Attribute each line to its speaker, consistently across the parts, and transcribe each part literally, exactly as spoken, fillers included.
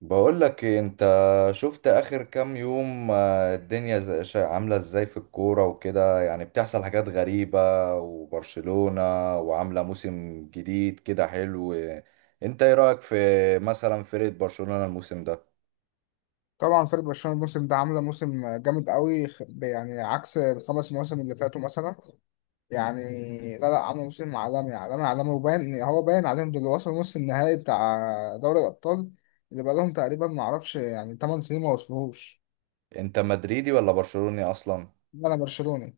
Speaker 1: بقول لك إيه، انت شفت اخر كام يوم. آه، الدنيا ز- شا- عامله ازاي في الكوره وكده؟ يعني بتحصل حاجات غريبه وبرشلونه وعامله موسم جديد كده حلو. انت ايه رايك في مثلا فرقه برشلونه الموسم ده؟
Speaker 2: طبعا فريق برشلونه الموسم ده عامله موسم جامد قوي، خ- يعني عكس الخمس مواسم اللي فاتوا مثلا. يعني لا لا، عامله موسم عالمي عالمي عالمي، وباين، هو باين عليهم دول وصلوا نص النهائي بتاع دوري الابطال، اللي بقالهم تقريبا، ما اعرفش، يعني 8 سنين ما وصلوهوش.
Speaker 1: انت مدريدي ولا برشلوني اصلا؟
Speaker 2: انا برشلوني.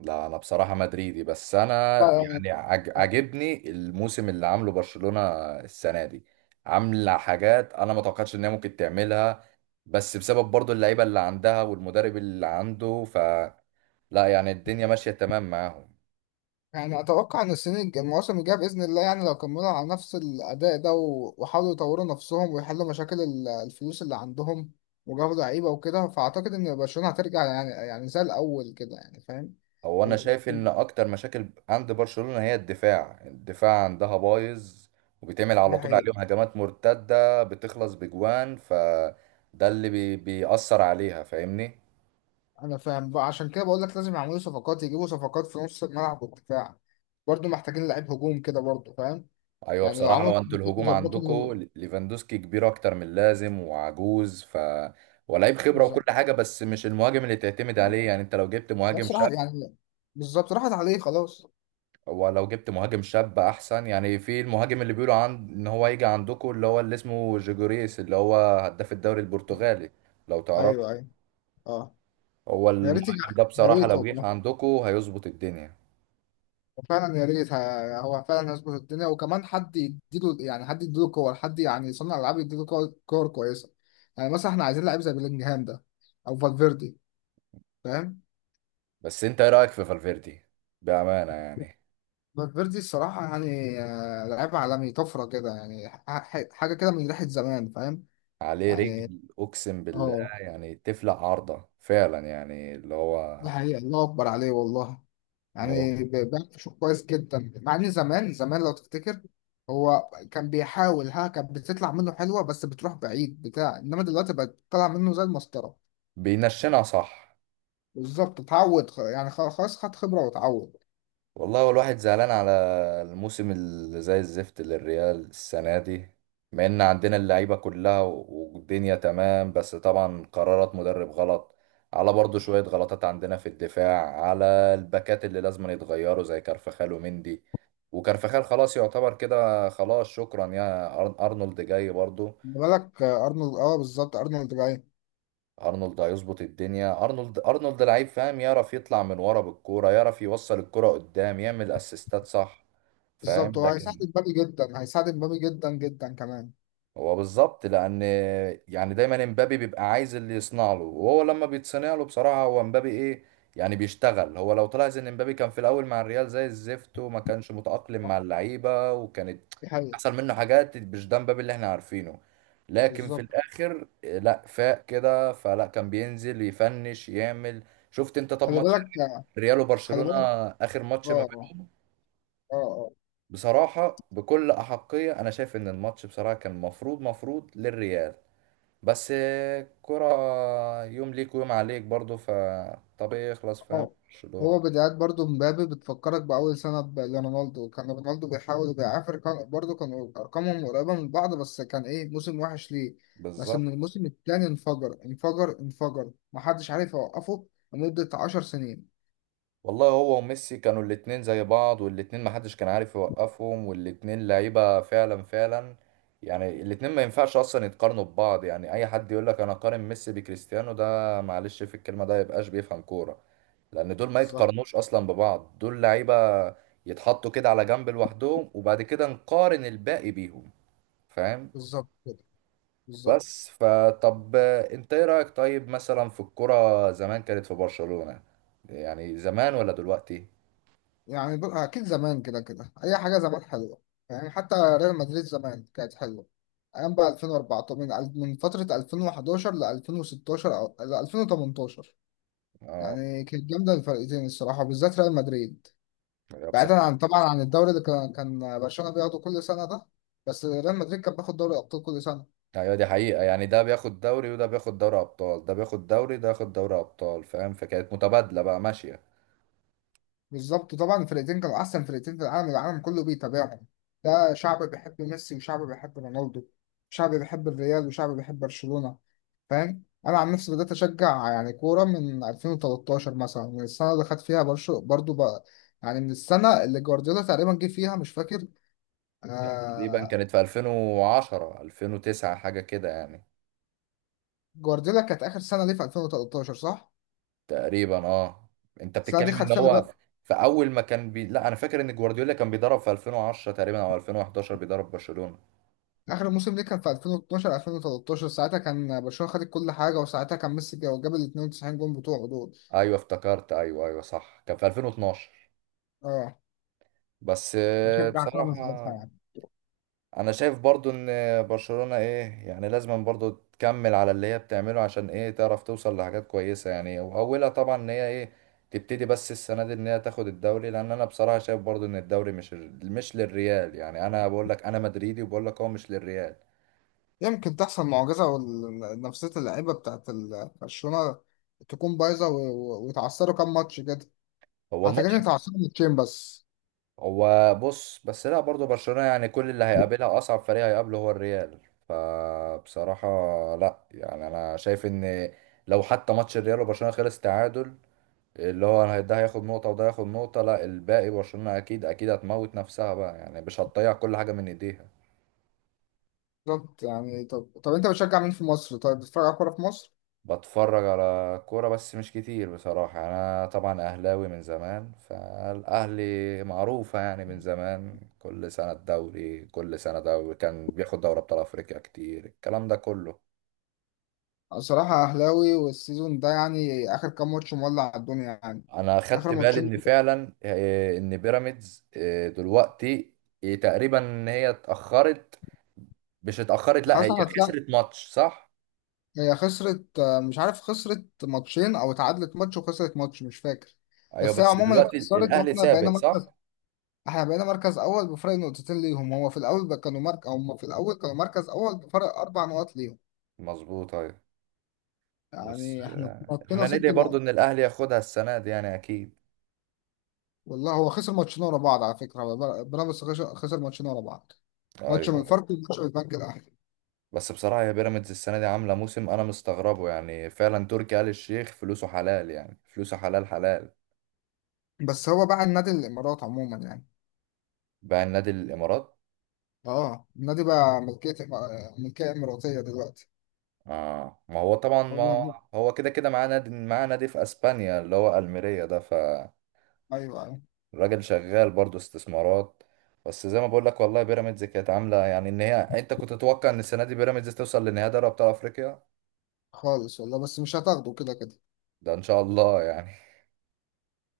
Speaker 1: لا انا بصراحه مدريدي، بس انا
Speaker 2: لا، لا،
Speaker 1: يعني عج- عاجبني الموسم اللي عامله برشلونه السنه دي. عامله حاجات انا ما توقعتش ان هي ممكن تعملها، بس بسبب برضو اللعيبه اللي عندها والمدرب اللي عنده، ف لا يعني الدنيا ماشيه تمام معاهم.
Speaker 2: يعني اتوقع ان السنين الج- المواسم الجايه باذن الله، يعني لو كملوا على نفس الاداء ده و- وحاولوا يطوروا نفسهم ويحلوا مشاكل ال- الفلوس اللي عندهم وجابوا لعيبه وكده، فاعتقد ان برشلونه هترجع يعني يعني زي الاول كده، يعني فاهم.
Speaker 1: هو انا
Speaker 2: وب-
Speaker 1: شايف ان اكتر مشاكل عند برشلونه هي الدفاع الدفاع عندها بايظ، وبيتعمل
Speaker 2: دي
Speaker 1: على طول
Speaker 2: حقيقه.
Speaker 1: عليهم هجمات مرتده بتخلص بجوان، ف ده اللي بي... بيأثر عليها، فاهمني؟
Speaker 2: انا فاهم بقى، عشان كده بقول لك لازم يعملوا صفقات، يجيبوا صفقات في نص الملعب والدفاع، برضه محتاجين لعيب هجوم كده، برضه فاهم.
Speaker 1: ايوه
Speaker 2: يعني لو
Speaker 1: بصراحه،
Speaker 2: عملوا
Speaker 1: هو انتوا
Speaker 2: صفقات
Speaker 1: الهجوم
Speaker 2: يظبطوا الموضوع.
Speaker 1: عندكم ليفاندوسكي كبير اكتر من اللازم وعجوز، ف ولاعيب خبره وكل
Speaker 2: بالظبط.
Speaker 1: حاجه، بس مش المهاجم اللي تعتمد عليه. يعني انت لو جبت مهاجم شاب،
Speaker 2: بصراحه يعني بالظبط راحت عليه خلاص.
Speaker 1: ولو جبت مهاجم شاب احسن. يعني في المهاجم اللي بيقولوا عن ان هو يجي عندكم، اللي هو اللي اسمه جيجوريس، اللي هو هداف الدوري البرتغالي، لو تعرف.
Speaker 2: ايوه ايوه. اه.
Speaker 1: هو
Speaker 2: يا ريت يجي-
Speaker 1: المهاجم ده
Speaker 2: يا
Speaker 1: بصراحه
Speaker 2: ريت
Speaker 1: لو جه
Speaker 2: والله.
Speaker 1: عندكم هيظبط الدنيا.
Speaker 2: فعلا يا ريت، ه- هو فعلا هيظبط الدنيا، وكمان حد يديله، يعني حد يديله كور، حد يعني صنع العاب يديله كور كور كويسه. يعني مثلا احنا عايزين لعيب زي بيلينجهام ده، او فالفيردي. فاهم.
Speaker 1: بس انت ايه رايك في فالفيردي، بامانه يعني؟
Speaker 2: فالفيردي الصراحه يعني آه، لعيب عالمي، طفره كده، يعني ح- ح- حاجه كده من ريحه زمان. فاهم
Speaker 1: عليه
Speaker 2: يعني.
Speaker 1: رجل، اقسم بالله.
Speaker 2: اه.
Speaker 1: يعني تفلق عارضة فعلا، يعني اللي هو
Speaker 2: دي حقيقة، الله أكبر عليه والله.
Speaker 1: هو
Speaker 2: يعني ب- بيعمل شغل كويس جدا، مع إن زمان زمان لو تفتكر، هو كان بيحاول، ها كانت بتطلع منه حلوة بس بتروح بعيد بتاع، إنما دلوقتي بقت طالعة منه زي المسطرة.
Speaker 1: بينشنها صح.
Speaker 2: بالظبط اتعود، خ- يعني خ- خلاص، خد خبرة واتعود.
Speaker 1: والله هو الواحد زعلان على الموسم اللي زي الزفت للريال السنة دي، مع ان عندنا اللعيبة كلها و- والدنيا تمام، بس طبعا قرارات مدرب غلط، على برضو شوية غلطات عندنا في الدفاع، على الباكات اللي لازم يتغيروا زي كارفخال ومندي. وكارفخال خلاص يعتبر كده، خلاص شكرا يا أر- أرنولد جاي برضو.
Speaker 2: خلي بالك آه، أرنولد، أه بالظبط أرنولد جاي.
Speaker 1: ارنولد هيظبط الدنيا. ارنولد ارنولد لعيب، فاهم؟ يعرف يطلع من ورا بالكوره، يعرف يوصل الكوره قدام، يعمل اسيستات صح،
Speaker 2: بالظبط،
Speaker 1: فاهم؟
Speaker 2: هو هيساعد
Speaker 1: لكن
Speaker 2: مبابي جدا، هيساعد مبابي جدا جدا كمان.
Speaker 1: هو بالظبط، لان يعني دايما امبابي بيبقى عايز اللي يصنع له، وهو لما بيتصنع له بصراحه هو امبابي ايه، يعني بيشتغل. هو لو طلع زي ان امبابي كان في الاول مع الريال زي الزفت وما كانش متاقلم
Speaker 2: آه،
Speaker 1: مع اللعيبه، وكانت
Speaker 2: دي حقيقة.
Speaker 1: حصل منه حاجات مش ده امبابي اللي احنا عارفينه، لكن في
Speaker 2: بالظبط.
Speaker 1: الاخر لا فاق كده، فلا كان بينزل يفنش يعمل. شفت انت طب
Speaker 2: خلي
Speaker 1: ماتش
Speaker 2: بالك.
Speaker 1: ريال
Speaker 2: خلي
Speaker 1: وبرشلونه،
Speaker 2: بالك.
Speaker 1: اخر ماتش ما
Speaker 2: اه
Speaker 1: بين-
Speaker 2: اه اه.
Speaker 1: بصراحه بكل احقيه انا شايف ان الماتش بصراحه كان مفروض مفروض للريال. بس كرة، يوم ليك ويوم عليك برضو، فطبيعي يخلص، فاهم،
Speaker 2: هو
Speaker 1: برشلونة
Speaker 2: هو بدايات برضو مبابي، بتفكرك بأول سنة ب- لرونالدو. كان رونالدو بيحاول وبيعافر، كان برضو، كان أرقامهم قريبة من بعض، بس كان إيه، موسم وحش ليه. بس من
Speaker 1: بالظبط.
Speaker 2: الموسم التاني انفجر انفجر انفجر، محدش عارف يوقفه لمدة عشر سنين.
Speaker 1: والله هو وميسي كانوا الاتنين زي بعض، والاتنين محدش كان عارف يوقفهم، والاتنين لعيبة فعلا فعلا. يعني الاتنين ما ينفعش اصلا يتقارنوا ببعض. يعني اي حد يقول لك انا قارن ميسي بكريستيانو، ده معلش في الكلمة ده يبقاش بيفهم كورة، لان دول ما
Speaker 2: بالظبط.
Speaker 1: يتقارنوش اصلا ببعض. دول لعيبة يتحطوا كده على جنب لوحدهم، وبعد كده نقارن الباقي بيهم، فاهم؟
Speaker 2: بالظبط كده. بالظبط.
Speaker 1: بس فطب انت ايه رأيك طيب مثلا في الكرة زمان، كانت في برشلونة يعني زمان ولا دلوقتي؟
Speaker 2: يعني دول أكيد زمان، كده كده أي حاجة زمان حلوة. يعني حتى ريال مدريد زمان كانت حلوة. أيام بقى ألفين وأربعة عشر، من من فترة ألفين وحداشر ل ألفين وستاشر أو ل ألفين وتمنتاشر.
Speaker 1: اه،
Speaker 2: يعني كانت جامده الفرقتين الصراحه، وبالذات ريال مدريد.
Speaker 1: يا
Speaker 2: بعيدا
Speaker 1: بصراحة
Speaker 2: عن، طبعا، عن الدوري اللي كان كان برشلونه بياخده كل سنه ده. بس ريال مدريد كان بياخد دوري ابطال كل سنه.
Speaker 1: ايوه دي حقيقة. يعني ده بياخد دوري وده بياخد دوري ابطال، ده بياخد دوري ده ياخد دوري ابطال، فاهم؟ فكانت متبادلة بقى ماشية.
Speaker 2: بالظبط، طبعا الفرقتين كانوا احسن فرقتين في العالم، العالم كله بيتابعهم. ده شعب بيحب ميسي وشعب بيحب رونالدو، شعب بيحب الريال وشعب بيحب برشلونه. فاهم. انا عن نفسي بدات اشجع يعني كوره من ألفين وتلتاشر مثلا، من السنه اللي خد فيها برشو برضو بقى، يعني من السنه اللي جوارديولا تقريبا جه فيها، مش فاكر.
Speaker 1: تقريبا
Speaker 2: آه،
Speaker 1: كانت في ألفين وعشرة، ألفين وتسعة، حاجة كده يعني.
Speaker 2: جوارديولا كانت اخر سنه ليه في ألفين وتلتاشر، صح؟
Speaker 1: تقريبا اه. انت
Speaker 2: السنه
Speaker 1: بتتكلم
Speaker 2: دي خد
Speaker 1: ان
Speaker 2: فيها
Speaker 1: هو في
Speaker 2: بقى.
Speaker 1: في اول ما كان بي... لا انا فاكر ان جوارديولا كان بيدرب في ألفين وعشرة تقريبا او ألفين وحداشر بيدرب برشلونة.
Speaker 2: اخر موسم ليه كان في ألفين واثني عشر ألفين وتلتاشر، ساعتها كان برشلونه خدت كل حاجه، وساعتها كان ميسي جا- جاب ال اتنين وتسعين جون بتوعه دول.
Speaker 1: ايوه افتكرت، ايوه ايوه صح، كان في ألفين واتناشر.
Speaker 2: اه.
Speaker 1: بس آه،
Speaker 2: بشجع كرة من
Speaker 1: بصراحة
Speaker 2: ساعتها يعني.
Speaker 1: انا شايف برضو ان برشلونة ايه يعني لازم برضو تكمل على اللي هي بتعمله، عشان ايه تعرف توصل لحاجات كويسة. يعني واولها طبعا ان هي ايه تبتدي بس السنة دي ان هي تاخد الدوري، لان انا بصراحة شايف برضو ان الدوري مش مش للريال. يعني انا بقول لك انا مدريدي وبقول لك هو مش للريال.
Speaker 2: يمكن تحصل معجزه، ونفسيه اللعيبه بتاعت ال- برشلونه تكون بايظه، و- و- ويتعثروا كام ماتش كده.
Speaker 1: هو
Speaker 2: اعتقد
Speaker 1: الماتش،
Speaker 2: ان اتعثروا ماتشين بس.
Speaker 1: هو بص بس لا برضه برشلونة يعني كل اللي هيقابلها أصعب فريق هيقابله هو الريال، فبصراحة لا يعني أنا شايف إن لو حتى ماتش الريال وبرشلونة خلص تعادل، اللي هو أنا ده هياخد نقطة وده هياخد نقطة، لا الباقي برشلونة أكيد أكيد هتموت نفسها بقى، يعني مش هتضيع كل حاجة من إيديها.
Speaker 2: بالظبط. يعني، طب طب انت بتشجع مين في مصر؟ طيب بتتفرج على كوره في مصر؟
Speaker 1: بتفرج على كورة بس مش كتير بصراحة. يعني أنا طبعا أهلاوي من زمان، فالأهلي معروفة يعني من زمان، كل سنة الدوري، كل سنة دوري، كان بياخد دوري أبطال أفريقيا كتير، الكلام ده كله.
Speaker 2: صراحة أهلاوي، والسيزون ده يعني آخر كام ماتش مولع الدنيا يعني.
Speaker 1: أنا خدت
Speaker 2: آخر
Speaker 1: بالي
Speaker 2: ماتشين.
Speaker 1: إن فعلا آه، إن بيراميدز آه، دلوقتي آه، تقريبا هي اتأخرت. مش اتأخرت، لأ
Speaker 2: خلاص
Speaker 1: هي
Speaker 2: هتلاقي.
Speaker 1: خسرت ماتش صح؟
Speaker 2: هي خسرت آه، مش عارف، خسرت ماتشين أو اتعادلت ماتش وخسرت ماتش، مش فاكر.
Speaker 1: أيوه،
Speaker 2: بس هي
Speaker 1: بس
Speaker 2: عموما
Speaker 1: دلوقتي
Speaker 2: اتخسرت،
Speaker 1: الأهلي
Speaker 2: واحنا
Speaker 1: سابق
Speaker 2: بقينا مركز،
Speaker 1: صح؟
Speaker 2: احنا بقينا مركز أول بفرق نقطتين ليهم. هو في الأول بقى كانوا مركز، هم في الأول كانوا مركز أول بفرق أربع نقط ليهم.
Speaker 1: مظبوط أيوه. بس
Speaker 2: يعني احنا
Speaker 1: آه،
Speaker 2: نطينا
Speaker 1: احنا
Speaker 2: ست
Speaker 1: ندعي برضو
Speaker 2: نقط
Speaker 1: ان الاهلي ياخدها السنه دي يعني، اكيد.
Speaker 2: والله هو خسر ماتشين ورا بعض على فكرة، بيراميدز خسر خسر ماتشين ورا بعض.
Speaker 1: ايوه
Speaker 2: ماتش من
Speaker 1: أيوه.
Speaker 2: الفرق وماتش من البنك الأهلي.
Speaker 1: بس بصراحه يا بيراميدز السنه دي عامله موسم انا مستغربه، يعني فعلا تركي آل الشيخ فلوسه حلال، يعني فلوسه حلال حلال.
Speaker 2: بس هو بقى النادي الامارات عموما يعني.
Speaker 1: باع النادي الامارات.
Speaker 2: اه النادي بقى ملكيه، ملكيه اماراتيه دلوقتي.
Speaker 1: اه، ما هو طبعا،
Speaker 2: والله.
Speaker 1: ما هو كده كده معاه نادي، معاه نادي في اسبانيا اللي هو الميريا ده، فالراجل
Speaker 2: ايوه ايوه.
Speaker 1: شغال برضه استثمارات. بس زي ما بقول لك والله بيراميدز كانت عامله يعني، ان هي انت كنت تتوقع ان السنه دي بيراميدز توصل لنهائي دوري ابطال افريقيا.
Speaker 2: خالص والله، بس مش هتاخده كده كده،
Speaker 1: ده ان شاء الله يعني.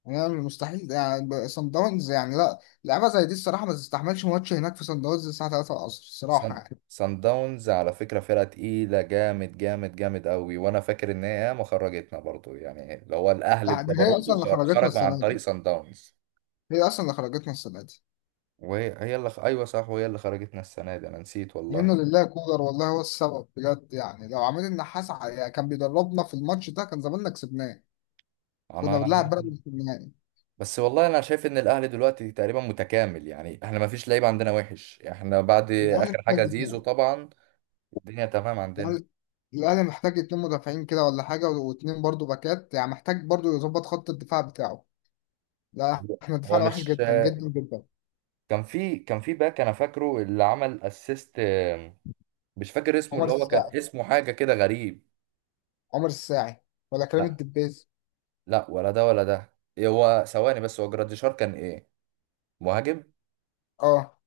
Speaker 2: يعني مستحيل، يعني صن داونز، يعني لا. لعبه زي دي الصراحه ما تستحملش، ماتش هناك في صن داونز الساعه ثلاثة العصر الصراحه
Speaker 1: سان
Speaker 2: يعني.
Speaker 1: سان داونز على فكرة فرقة تقيلة، جامد جامد جامد قوي، وانا فاكر ان هي ما خرجتنا برضو، يعني اللي هو الاهلي
Speaker 2: لا، دي هي
Speaker 1: بجبروته
Speaker 2: اصلا اللي
Speaker 1: خر-
Speaker 2: خرجتنا
Speaker 1: خرج عن
Speaker 2: السنه
Speaker 1: طريق
Speaker 2: دي،
Speaker 1: سان داونز.
Speaker 2: هي اصلا اللي خرجتنا السنه دي.
Speaker 1: وهي هي اللي خ- ايوه صح، وهي اللي خرجتنا السنة دي، انا نسيت والله.
Speaker 2: ومنه لله كولر والله هو السبب بجد، يعني لو عماد النحاس ع- يعني كان بيدربنا في الماتش ده، كان زماننا كسبناه،
Speaker 1: انا
Speaker 2: كنا بنلعب بيراميدز في النهائي.
Speaker 1: بس والله انا شايف ان الاهلي دلوقتي تقريبا متكامل، يعني احنا ما فيش لعيب عندنا وحش. احنا بعد
Speaker 2: الاهلي
Speaker 1: اخر حاجة زيزو
Speaker 2: كسبنا.
Speaker 1: طبعا الدنيا تمام عندنا.
Speaker 2: الأهلي، الأهلي محتاج اتنين مدافعين كده ولا حاجة، واتنين برضو باكات، يعني محتاج برضو يظبط خط الدفاع بتاعه. لا، احنا
Speaker 1: هو
Speaker 2: دفاعنا وحش
Speaker 1: مش
Speaker 2: جدا جدا جدا.
Speaker 1: كان في، كان في باك انا فاكره اللي عمل اسيست، مش فاكر اسمه،
Speaker 2: عمر
Speaker 1: اللي هو كان
Speaker 2: الساعي،
Speaker 1: اسمه حاجة كده غريب.
Speaker 2: عمر الساعي، ولا كريم
Speaker 1: لا
Speaker 2: الدبيس؟
Speaker 1: لا، ولا ده ولا ده. إيه هو؟ ثواني بس، هو جراديشار كان ايه، مهاجم؟
Speaker 2: اه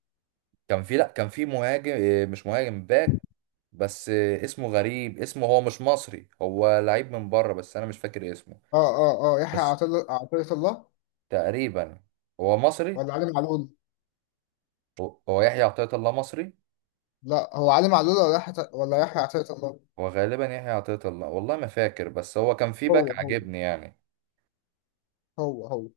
Speaker 1: كان في، لا كان في مهاجم، إيه مش مهاجم، باك، بس إيه اسمه غريب اسمه، هو مش مصري هو لعيب من بره، بس انا مش فاكر اسمه.
Speaker 2: اه اه اه. يحيى
Speaker 1: بس
Speaker 2: عطية عطية الله،
Speaker 1: تقريبا هو مصري،
Speaker 2: ولا علي معلول؟
Speaker 1: هو هو يحيى عطية الله، مصري.
Speaker 2: لا، هو علي معلول ولا يحيى، ولا يحيى عطية الله.
Speaker 1: هو غالبا يحيى عطية الله، والله ما فاكر، بس هو كان في باك
Speaker 2: هو هو.
Speaker 1: عاجبني يعني.
Speaker 2: هو هو.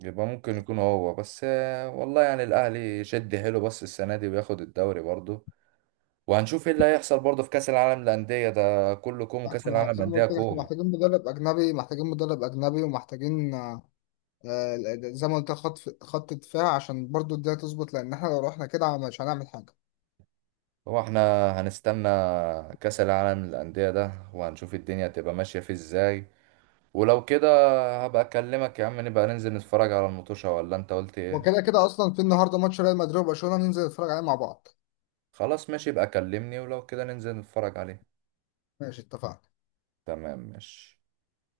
Speaker 1: يبقى ممكن يكون هو، بس آه، والله يعني الأهلي يشد حيله بس السنة دي وياخد الدوري برضه. وهنشوف ايه اللي هيحصل برضه في كأس العالم للأندية ده، كله كوم وكأس العالم
Speaker 2: احنا زي ما
Speaker 1: للأندية
Speaker 2: قلت لك، احنا
Speaker 1: كوم.
Speaker 2: محتاجين مدرب أجنبي، محتاجين مدرب أجنبي ومحتاجين آه، زي ما قلت، خط خط دفاع عشان برضو الدنيا تظبط، لان احنا لو رحنا كده مش هنعمل حاجه.
Speaker 1: هو احنا هنستنى كأس العالم للأندية ده وهنشوف الدنيا هتبقى ماشية فيه ازاي، ولو كده هبقى اكلمك يا عم، نبقى ننزل نتفرج على المطوشة، ولا انت قلت ايه؟
Speaker 2: وكده كده اصلا في النهارده ماتش ريال مدريد وبرشلونه، ننزل نتفرج عليه مع بعض.
Speaker 1: خلاص ماشي، يبقى كلمني ولو كده ننزل نتفرج عليه.
Speaker 2: ماشي، اتفقنا.
Speaker 1: تمام ماشي.